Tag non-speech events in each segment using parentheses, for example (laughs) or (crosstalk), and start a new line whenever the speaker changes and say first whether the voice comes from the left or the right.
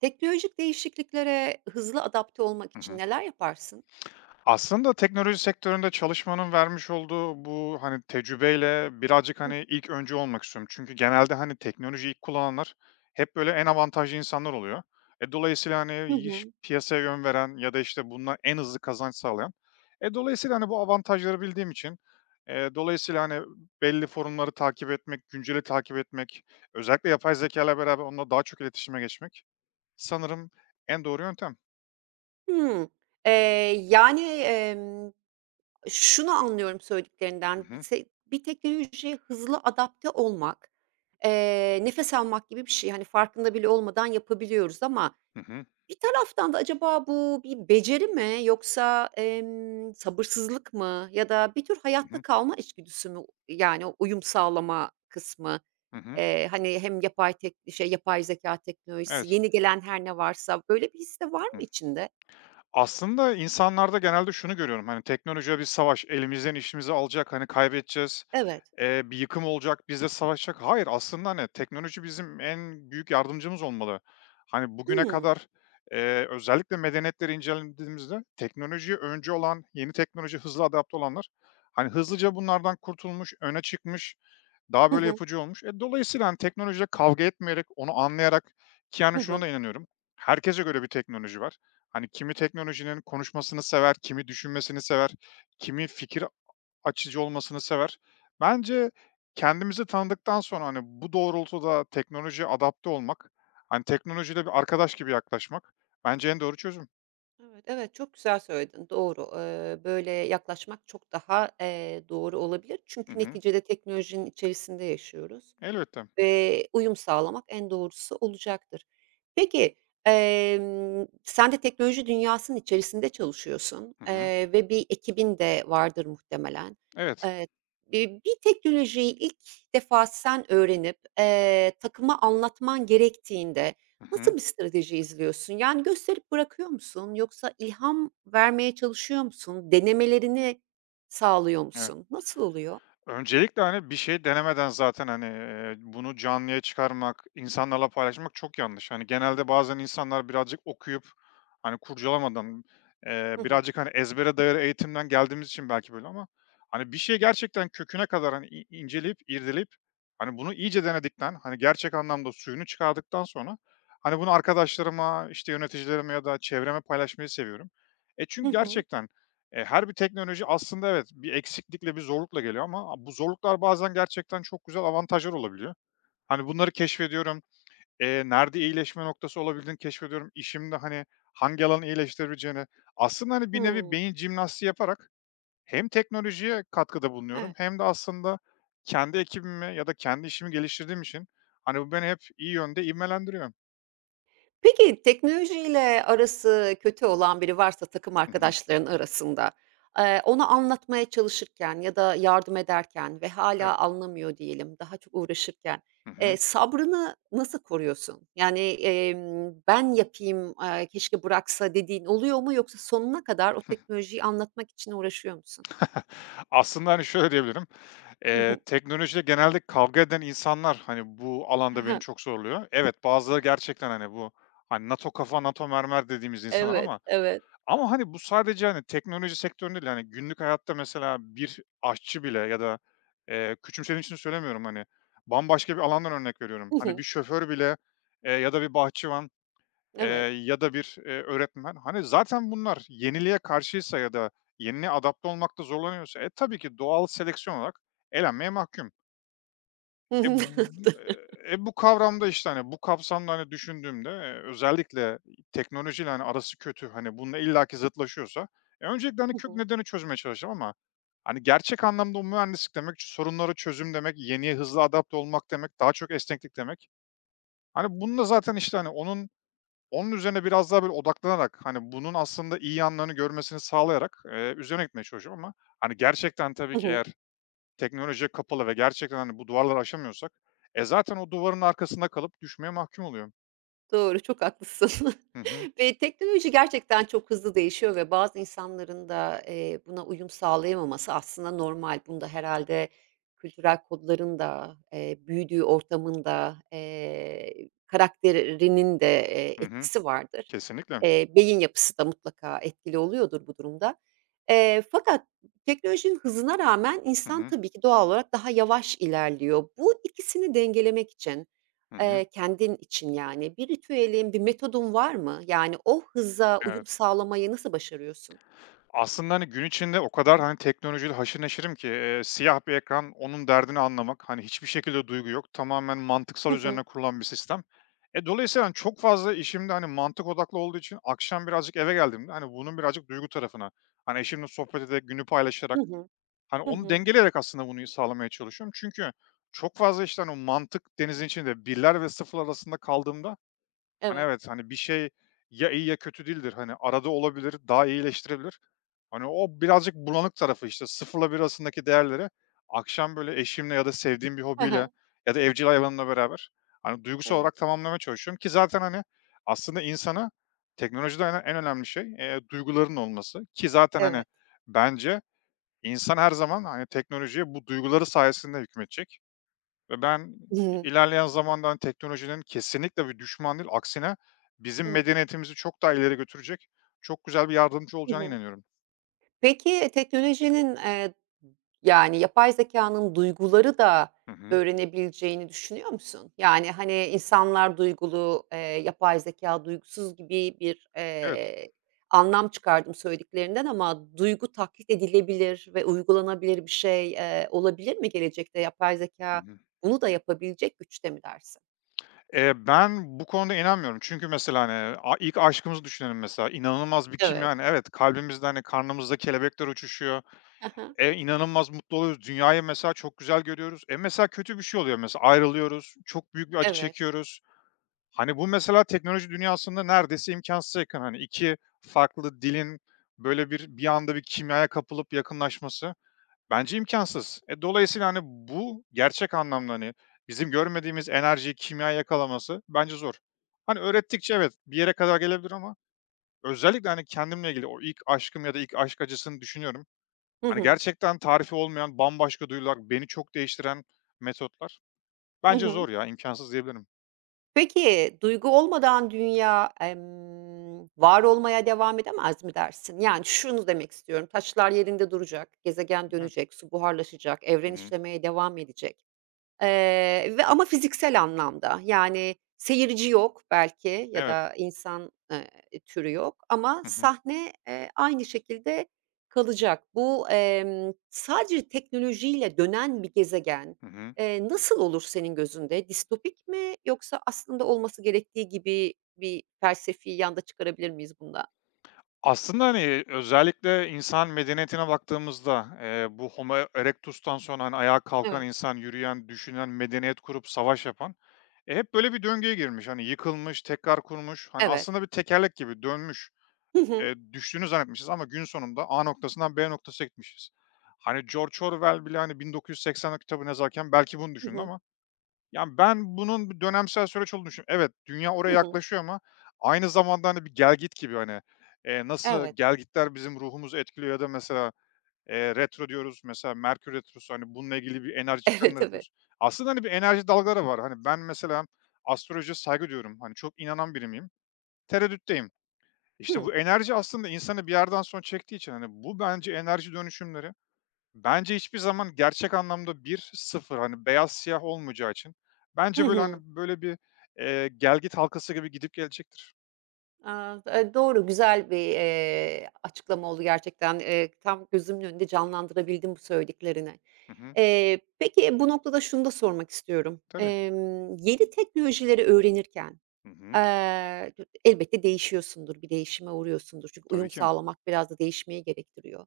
right: Teknolojik değişikliklere hızlı adapte olmak
left: Hı
right: için
left: hı.
right: neler yaparsın?
left: Aslında teknoloji sektöründe çalışmanın vermiş olduğu bu, hani, tecrübeyle birazcık,
right: Hı
left: hani, ilk öncü olmak istiyorum. Çünkü genelde, hani, teknolojiyi ilk kullananlar hep böyle en avantajlı insanlar oluyor. Dolayısıyla,
right: hı.
left: hani, iş
right: Hı.
left: piyasaya yön veren ya da, işte, bundan en hızlı kazanç sağlayan. Dolayısıyla, hani, bu avantajları bildiğim için, dolayısıyla, hani, belli forumları takip etmek, günceli takip etmek, özellikle yapay zeka ile beraber onunla daha çok iletişime geçmek sanırım en doğru yöntem.
right: Hımm. Eee, yani, şunu anlıyorum
left: Hı
right: söylediklerinden,
left: hı.
right: bir teknolojiye hızlı adapte olmak, nefes almak gibi bir şey. Hani, farkında bile olmadan yapabiliyoruz ama
left: Hı hı.
right: bir taraftan da acaba bu bir beceri mi yoksa, sabırsızlık mı ya da bir tür
left: Hı
right: hayatta
left: hı.
right: kalma içgüdüsü mü? Yani, o uyum sağlama kısmı.
left: Hı hı.
right: Hani, hem yapay zekâ teknolojisi,
left: Evet.
right: yeni gelen her ne varsa böyle bir his de var mı
left: Hı.
right: içinde?
left: Aslında insanlarda genelde şunu görüyorum, hani, teknolojiyle bir savaş, elimizden işimizi alacak, hani, kaybedeceğiz,
right: Evet.
left: bir yıkım olacak, bizle savaşacak. Hayır, aslında, hani, teknoloji bizim en büyük yardımcımız olmalı. Hani, bugüne
right: Hımm.
left: kadar, özellikle medeniyetleri incelediğimizde teknolojiye öncü olan, yeni teknoloji hızlı adapte olanlar, hani, hızlıca bunlardan kurtulmuş, öne çıkmış, daha
right: Hı
left: böyle
right: hı.
left: yapıcı olmuş. Dolayısıyla, hani, teknolojiyle kavga etmeyerek, onu anlayarak ki,
right: Hı
left: yani, şuna
right: hı.
left: da inanıyorum, herkese göre bir teknoloji var. Hani, kimi teknolojinin konuşmasını sever, kimi düşünmesini sever, kimi fikir açıcı olmasını sever. Bence kendimizi tanıdıktan sonra, hani, bu doğrultuda teknolojiye adapte olmak, hani, teknolojiyle bir arkadaş gibi yaklaşmak bence en doğru çözüm.
right: Evet, evet, çok güzel söyledin. Doğru. Böyle yaklaşmak çok daha, doğru olabilir.
left: Hı
right: Çünkü
left: hı.
right: neticede teknolojinin içerisinde yaşıyoruz.
left: Elbette.
right: Uyum sağlamak en doğrusu olacaktır. Peki, sen de teknoloji dünyasının içerisinde çalışıyorsun,
left: Hı hı.
right: ve bir ekibin de vardır muhtemelen.
left: Evet.
right: Eee, bir teknolojiyi ilk defa sen öğrenip, takıma anlatman gerektiğinde
left: Hı hı.
right: nasıl bir strateji izliyorsun? Yani gösterip bırakıyor musun yoksa ilham vermeye çalışıyor musun? Denemelerini sağlıyor
left: Evet.
right: musun? Nasıl oluyor?
left: Öncelikle, hani, bir şey denemeden zaten, hani, bunu canlıya çıkarmak, insanlarla paylaşmak çok yanlış. Hani, genelde bazen insanlar birazcık okuyup, hani, kurcalamadan,
right: Hı hı.
left: birazcık, hani, ezbere dayalı eğitimden geldiğimiz için belki böyle ama, hani, bir şey gerçekten köküne kadar, hani, inceleyip, irdeleyip, hani, bunu iyice denedikten, hani, gerçek anlamda suyunu çıkardıktan sonra, hani, bunu arkadaşlarıma, işte, yöneticilerime ya da çevreme paylaşmayı seviyorum.
right: Hı
left: Çünkü
right: hı.
left: gerçekten her bir teknoloji aslında evet, bir eksiklikle, bir zorlukla geliyor ama bu zorluklar bazen gerçekten çok güzel avantajlar olabiliyor. Hani, bunları keşfediyorum, nerede iyileşme noktası olabildiğini keşfediyorum. İşimde, hani, hangi alanı iyileştirebileceğini aslında, hani, bir nevi
right: Hımm.
left: beyin jimnastiği yaparak hem teknolojiye katkıda bulunuyorum
right: Evet.
left: hem de aslında kendi ekibimi ya da kendi işimi geliştirdiğim için, hani, bu beni hep iyi yönde ivmelendiriyor.
right: Peki, teknolojiyle arası kötü olan biri varsa takım
left: Hı hı.
right: arkadaşların arasında, ona anlatmaya çalışırken ya da yardım ederken ve
left: Evet.
right: hala anlamıyor diyelim, daha çok uğraşırken,
left: Hı hı.
right: sabrını nasıl koruyorsun? Yani, "Ben yapayım, keşke bıraksa." dediğin oluyor mu yoksa sonuna kadar o teknolojiyi anlatmak için uğraşıyor musun?
left: (laughs) Aslında, hani, şöyle diyebilirim,
right: (laughs)
left: teknolojiyle genelde kavga eden insanlar, hani, bu alanda beni
right: Hı.
left: çok zorluyor. Evet, bazıları gerçekten, hani, bu, hani, NATO kafa, NATO mermer dediğimiz insanlar
right: Evet,
left: ama,
right: evet.
left: ama, hani, bu sadece, hani, teknoloji sektöründe değil, hani, günlük hayatta mesela bir aşçı bile ya da, küçümsediğim için söylemiyorum, hani, bambaşka bir alandan örnek veriyorum. Hani, bir şoför bile, ya da bir bahçıvan,
right: (laughs) Evet.
left: eee, ya da bir, öğretmen, hani, zaten bunlar yeniliğe karşıysa ya da yeniliğe adapte olmakta zorlanıyorsa, tabii ki doğal seleksiyon olarak elenmeye mahkum. E, b
right: (laughs)
left: Bu kavramda, işte, hani, bu kapsamda, hani, düşündüğümde, özellikle teknolojiyle, hani, arası kötü, hani, bununla illaki zıtlaşıyorsa, öncelikle, hani,
right: Hı
left: kök
right: hı.
left: nedeni çözmeye çalışacağım ama, hani, gerçek anlamda o mühendislik demek, sorunlara çözüm demek, yeniye hızlı adapte olmak demek, daha çok esneklik demek. Hani, bununla zaten, işte, hani, onun üzerine biraz daha böyle odaklanarak, hani, bunun aslında iyi yanlarını görmesini sağlayarak, üzerine gitmeye çalışıyorum ama, hani, gerçekten tabii
right: Hı
left: ki
right: hı.
left: eğer teknolojiye kapalı ve gerçekten, hani, bu duvarları aşamıyorsak, zaten o duvarın arkasında kalıp düşmeye mahkum oluyor.
right: Doğru, çok haklısın. (laughs)
left: Hı hı.
right: Ve teknoloji gerçekten çok hızlı değişiyor ve bazı insanların da, buna uyum sağlayamaması aslında normal. Bunda herhalde kültürel kodların da, büyüdüğü ortamın da, karakterinin de,
left: Hı hı.
right: etkisi vardır.
left: Kesinlikle.
right: Beyin yapısı da mutlaka etkili oluyordur bu durumda. Fakat teknolojinin hızına rağmen
left: Hı
right: insan
left: hı.
right: tabii ki doğal olarak daha yavaş ilerliyor. Bu ikisini dengelemek için
left: Hı hı.
right: Kendin için yani bir ritüelin, bir metodun var mı? Yani o hıza uyum
left: Evet.
right: sağlamayı nasıl başarıyorsun?
left: Aslında, hani, gün içinde o kadar, hani, teknolojiyle haşır neşirim ki, siyah bir ekran, onun derdini anlamak, hani, hiçbir şekilde duygu yok. Tamamen mantıksal
right: Hı hı.
left: üzerine kurulan bir sistem. Dolayısıyla, hani, çok fazla işimde hani, mantık odaklı olduğu için akşam birazcık eve geldiğimde, hani, bunun birazcık duygu tarafına, hani, eşimle sohbet ederek, günü paylaşarak,
right: Hı hı.
left: hani,
right: Hı
left: onu
right: hı.
left: dengeleyerek aslında bunu sağlamaya çalışıyorum. Çünkü çok fazla, işte, hani, o mantık denizin içinde birler ve 0'lar arasında kaldığımda, hani,
right: Evet.
left: evet, hani, bir şey ya iyi ya kötü değildir. Hani, arada olabilir, daha iyileştirebilir. Hani, o birazcık bulanık tarafı, işte, sıfırla bir arasındaki değerleri akşam, böyle, eşimle ya da sevdiğim bir
right: Hı
left: hobiyle
right: hı.
left: ya da evcil hayvanımla beraber, hani, duygusal
right: Evet.
left: olarak tamamlamaya çalışıyorum ki zaten, hani, aslında insana teknolojide en önemli şey, duyguların olması ki zaten, hani,
right: Evet.
left: bence İnsan her zaman, hani, teknolojiye bu duyguları sayesinde hükmedecek ve ben
right: Hı hı.
left: ilerleyen zamanda, hani, teknolojinin kesinlikle bir düşman değil, aksine
right: Hı
left: bizim
right: hı.
left: medeniyetimizi çok daha ileri götürecek, çok güzel bir yardımcı
right: Hı
left: olacağına
right: hı.
left: inanıyorum.
right: Peki, teknolojinin, yani, yapay zeka'nın duyguları da
left: Hı hı.
right: öğrenebileceğini düşünüyor musun? Yani, hani, insanlar duygulu, yapay zeka duygusuz gibi bir,
left: Evet.
right: anlam çıkardım söylediklerinden ama duygu taklit edilebilir ve uygulanabilir bir şey, olabilir mi gelecekte? Yapay
left: Hı
right: zeka
left: hı.
right: bunu da yapabilecek güçte mi dersin?
left: Ben bu konuda inanmıyorum. Çünkü mesela, hani, ilk aşkımızı düşünelim mesela. İnanılmaz bir kimya,
right: Evet.
left: yani evet, kalbimizde, hani, karnımızda kelebekler uçuşuyor.
right: Hı.
left: İnanılmaz mutlu oluyoruz. Dünyayı mesela çok güzel görüyoruz. Mesela kötü bir şey oluyor mesela ayrılıyoruz, çok büyük bir acı
right: Evet.
left: çekiyoruz. Hani, bu mesela teknoloji dünyasında neredeyse imkânsıza yakın. Hani, 2 farklı dilin böyle bir anda bir kimyaya kapılıp yakınlaşması bence imkansız. Dolayısıyla, hani, bu gerçek anlamda, hani, bizim görmediğimiz enerjiyi, kimyayı yakalaması bence zor. Hani, öğrettikçe evet, bir yere kadar gelebilir ama özellikle, hani, kendimle ilgili o ilk aşkım ya da ilk aşk acısını düşünüyorum.
right: Hı
left: Hani,
right: hı.
left: gerçekten tarifi olmayan bambaşka duygular, beni çok değiştiren metotlar.
right: Hı
left: Bence
right: hı.
left: zor ya, imkansız diyebilirim.
right: Peki, duygu olmadan dünya, var olmaya devam edemez mi dersin? Yani, şunu demek istiyorum, taşlar yerinde duracak, gezegen
left: Evet.
right: dönecek, su buharlaşacak, evren
left: Hı hı.
right: işlemeye devam edecek. Ve ama fiziksel anlamda, yani, seyirci yok belki ya
left: Evet.
right: da insan, türü yok ama
left: Hı hı.
right: sahne, aynı şekilde kalacak. Bu, sadece teknolojiyle dönen bir gezegen,
left: Hı hı.
right: nasıl olur senin gözünde? Distopik mi yoksa aslında olması gerektiği gibi bir felsefi yan çıkarabilir miyiz bundan?
left: Aslında, hani, özellikle insan medeniyetine baktığımızda, bu Homo erectus'tan sonra, hani, ayağa kalkan
right: Evet,
left: insan, yürüyen, düşünen, medeniyet kurup savaş yapan, hep böyle bir döngüye girmiş. Hani, yıkılmış, tekrar kurmuş. Hani,
right: evet.
left: aslında bir tekerlek gibi dönmüş.
right: Hı hı.
left: Düştüğünü zannetmişiz ama gün sonunda A noktasından B noktasına gitmişiz. Hani, George Orwell bile, hani, "1984" kitabını yazarken belki bunu
right: Hı
left: düşündü
right: hı.
left: ama yani, ben bunun bir dönemsel süreç olduğunu düşünüyorum. Evet, dünya oraya
right: Hı hı.
left: yaklaşıyor ama aynı zamanda, hani, bir gel git gibi, hani, nasıl
right: Evet.
left: gel gitler bizim ruhumuzu etkiliyor ya da mesela, retro diyoruz. Mesela Merkür retrosu, hani, bununla ilgili bir enerji
right: (laughs) Evet,
left: çıkarımları
right: evet.
left: yapıyoruz. Aslında, hani, bir enerji dalgaları var. Hani, ben mesela astrolojiye saygı duyuyorum. Hani, çok inanan biri miyim? Tereddütteyim. İşte,
right: Hıı.
left: bu enerji aslında insanı bir yerden sonra çektiği için, hani, bu bence enerji dönüşümleri bence hiçbir zaman gerçek anlamda bir sıfır, hani beyaz siyah olmayacağı için
right: Hı
left: bence böyle, hani,
right: hı.
left: böyle bir, gelgit halkası gibi gidip gelecektir.
right: Doğru, güzel bir, açıklama oldu gerçekten. Tam gözümün önünde canlandırabildim bu söylediklerini.
left: Hı hı.
right: Peki, bu noktada şunu da sormak istiyorum.
left: Tabii.
right: Yeni teknolojileri öğrenirken,
left: Hı hı.
right: eee, elbette değişiyorsundur, bir değişime uğruyorsundur. Çünkü
left: Tabii
right: uyum
left: ki.
right: sağlamak biraz da değişmeyi gerektiriyor.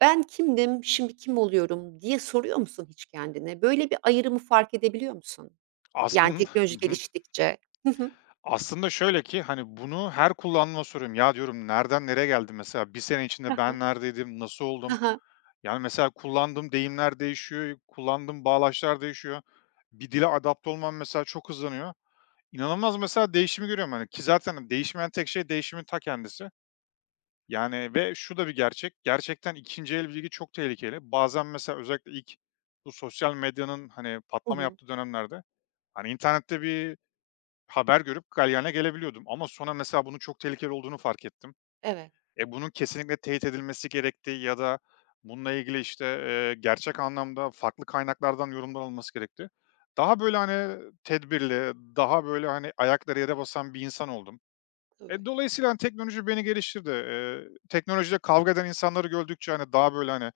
right: "Ben kimdim, şimdi kim oluyorum?" diye soruyor musun hiç kendine? Böyle bir ayrımı fark edebiliyor musun? Yani
left: Hı
right: teknoloji
left: hı.
right: geliştikçe. (laughs)
left: Aslında şöyle ki, hani, bunu her kullanma soruyorum. Ya, diyorum, nereden nereye geldim mesela? Bir sene
right: Hı
left: içinde
right: hı. Hı hı.
left: ben neredeydim, nasıl oldum? Yani, mesela kullandığım deyimler değişiyor, kullandığım bağlaçlar değişiyor. Bir dile adapte olmam mesela çok hızlanıyor. İnanılmaz mesela değişimi görüyorum, hani, ki zaten değişmeyen tek şey değişimin ta kendisi. Yani ve şu da bir gerçek, gerçekten ikinci el bilgi çok tehlikeli. Bazen mesela özellikle ilk bu sosyal medyanın, hani,
right: Hı
left: patlama
right: hı.
left: yaptığı dönemlerde, hani, internette bir haber görüp galyana gelebiliyordum ama sonra mesela bunun çok tehlikeli olduğunu fark ettim.
right: Evet,
left: Bunun kesinlikle teyit edilmesi gerektiği ya da bununla ilgili, işte, gerçek anlamda farklı kaynaklardan yorumlar alınması gerekti. Daha böyle, hani, tedbirli, daha böyle, hani, ayakları yere basan bir insan oldum.
right: tabii.
left: Dolayısıyla, hani, teknoloji beni geliştirdi. Teknolojide kavga eden insanları gördükçe, hani, daha böyle, hani,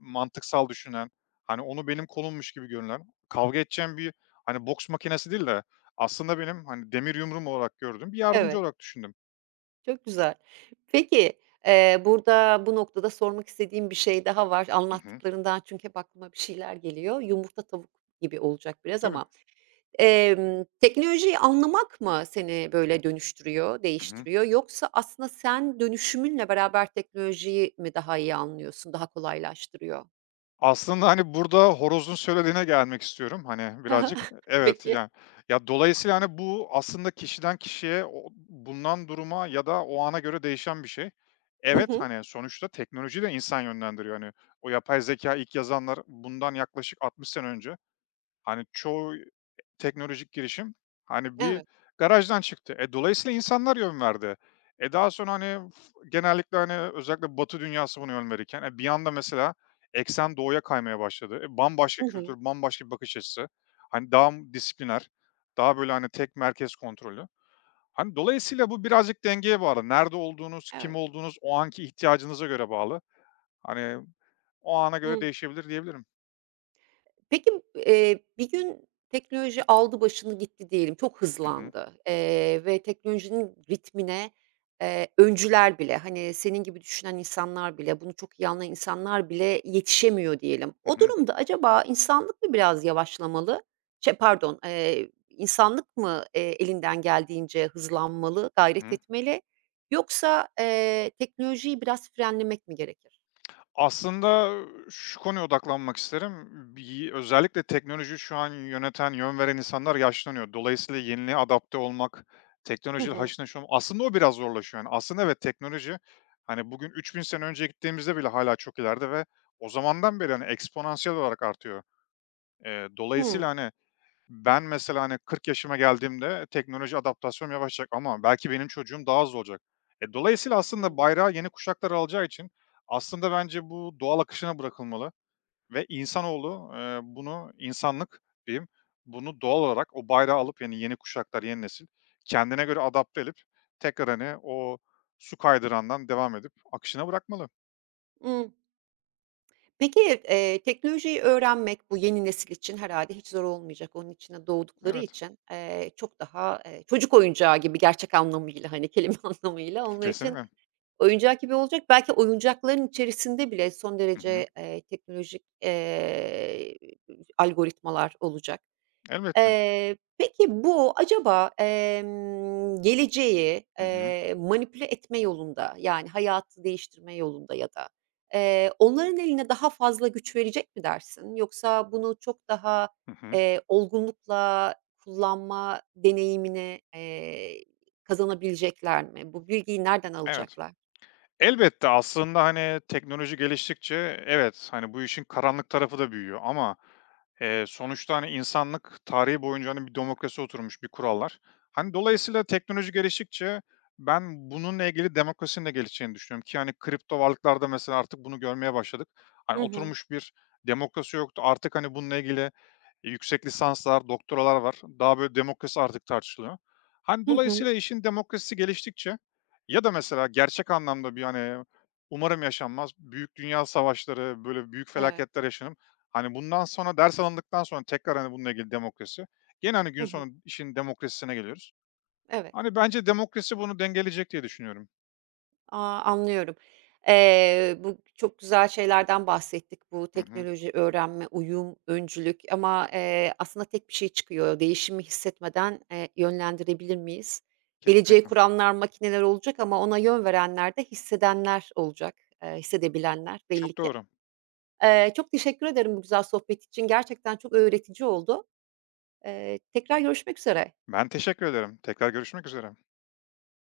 left: mantıksal düşünen, hani, onu benim konummuş gibi görünen, kavga edeceğim bir, hani, boks makinesi değil de aslında benim, hani, demir yumruğum olarak gördüm, bir yardımcı
right: Evet,
left: olarak düşündüm.
right: çok güzel. Peki, burada bu noktada sormak istediğim bir şey daha var.
left: Hı hı.
right: Anlattıklarından çünkü hep aklıma bir şeyler geliyor. Yumurta tavuk gibi olacak biraz
left: Tabii.
right: ama. Teknolojiyi anlamak mı seni böyle dönüştürüyor,
left: Hı hı.
right: değiştiriyor yoksa aslında sen dönüşümünle beraber teknolojiyi mi daha iyi anlıyorsun, daha kolaylaştırıyor?
left: Aslında, hani, burada horozun söylediğine gelmek istiyorum, hani, birazcık.
right: (laughs)
left: Evet,
right: Peki.
left: yani. Ya, dolayısıyla, hani, bu aslında kişiden kişiye, o bulunan duruma ya da o ana göre değişen bir şey.
right: Hı
left: Evet,
right: hı.
left: hani, sonuçta teknoloji de insan yönlendiriyor, hani. O yapay zeka ilk yazanlar bundan yaklaşık 60 sene önce. Hani, çoğu teknolojik girişim, hani, bir
right: Evet.
left: garajdan çıktı. Dolayısıyla insanlar yön verdi. Daha sonra, hani, genellikle, hani, özellikle Batı dünyası bunu yön verirken, bir anda mesela eksen doğuya kaymaya başladı. Bambaşka
right: Hı
left: kültür,
right: hı.
left: bambaşka bir bakış açısı. Hani, daha disipliner, daha böyle, hani, tek merkez kontrolü. Hani, dolayısıyla bu birazcık dengeye bağlı. Nerede olduğunuz, kim
right: Evet.
left: olduğunuz, o anki ihtiyacınıza göre bağlı. Hani, o ana göre değişebilir diyebilirim.
right: Peki, bir gün teknoloji aldı başını gitti diyelim, çok
left: Hı.
right: hızlandı, ve teknolojinin ritmine, öncüler bile, hani, senin gibi düşünen insanlar bile, bunu çok iyi anlayan insanlar bile yetişemiyor diyelim.
left: Hı
right: O
left: hı.
right: durumda acaba insanlık mı biraz yavaşlamalı? Şey, pardon, insanlık mı, elinden geldiğince hızlanmalı,
left: Hı
right: gayret
left: hı.
right: etmeli yoksa, teknolojiyi biraz frenlemek mi gerekir?
left: Aslında şu konuya odaklanmak isterim. Özellikle teknoloji şu an yöneten, yön veren insanlar yaşlanıyor. Dolayısıyla yeniliğe adapte olmak,
right: Hı
left: teknolojiyle
right: hı.
left: haşır neşir olmak aslında o biraz zorlaşıyor. Yani aslında evet teknoloji hani bugün 3.000 sene önce gittiğimizde bile hala çok ileride ve o zamandan beri hani eksponansiyel olarak artıyor.
right: Hıı.
left: Dolayısıyla hani ben mesela, hani, 40 yaşıma geldiğimde teknoloji adaptasyonum yavaşacak ama belki benim çocuğum daha hızlı olacak. Dolayısıyla
right: Hı.
left: aslında bayrağı yeni kuşaklar alacağı için aslında bence bu doğal akışına bırakılmalı ve insanoğlu, bunu, insanlık diyeyim, bunu doğal olarak o bayrağı alıp, yani, yeni kuşaklar, yeni nesil kendine göre adapte edip tekrar, hani, o su kaydırandan devam edip akışına bırakmalı.
right: Hı. Peki, teknolojiyi öğrenmek bu yeni nesil için herhalde hiç zor olmayacak. Onun içine doğdukları
left: Evet,
right: için, çok daha, çocuk oyuncağı gibi gerçek anlamıyla, hani, kelime (laughs) anlamıyla onlar için
left: kesinlikle.
right: oyuncak gibi olacak. Belki oyuncakların içerisinde bile son
left: Hı hı.
right: derece, teknolojik, algoritmalar olacak.
left: Elbette.
right: Peki bu acaba, geleceği,
left: Hı hı.
right: manipüle etme yolunda, yani hayatı değiştirme yolunda ya da, onların eline daha fazla güç verecek mi dersin? Yoksa bunu çok daha,
left: Hı hı.
right: olgunlukla kullanma deneyimini, kazanabilecekler mi? Bu bilgiyi nereden
left: Evet.
right: alacaklar?
left: Elbette, aslında, hani, teknoloji geliştikçe evet, hani, bu işin karanlık tarafı da büyüyor ama, sonuçta, hani, insanlık tarihi boyunca, hani, bir demokrasi oturmuş, bir kurallar. Hani, dolayısıyla teknoloji geliştikçe ben bununla ilgili demokrasinin de gelişeceğini düşünüyorum ki, hani, kripto varlıklarda mesela artık bunu görmeye başladık. Hani,
right: Hı hı.
left: oturmuş bir demokrasi yoktu. Artık, hani, bununla ilgili yüksek lisanslar, doktoralar var. Daha böyle demokrasi artık tartışılıyor. Hani,
right: Hı hı.
left: dolayısıyla işin demokrasisi geliştikçe ya da mesela gerçek anlamda bir, hani, umarım yaşanmaz, büyük dünya savaşları, böyle büyük
right: Evet.
left: felaketler yaşanıp, hani, bundan sonra ders alındıktan sonra tekrar, hani, bununla ilgili demokrasi, gene, hani,
right: Hı
left: gün
right: hı.
left: sonu işin demokrasisine geliyoruz.
right: Evet.
left: Hani, bence demokrasi bunu dengeleyecek diye düşünüyorum.
right: Anlıyorum. Bu çok güzel şeylerden bahsettik. Bu
left: Hı hı.
right: teknoloji, öğrenme, uyum, öncülük ama, aslında tek bir şey çıkıyor. Değişimi hissetmeden, yönlendirebilir miyiz? Geleceği
left: Kesinlikle.
right: kuranlar makineler olacak ama ona yön verenler de hissedenler olacak, hissedebilenler belli
left: Çok
right: ki.
left: doğru.
right: Çok teşekkür ederim bu güzel sohbet için. Gerçekten çok öğretici oldu. Tekrar görüşmek üzere.
left: Ben teşekkür ederim. Tekrar görüşmek üzere.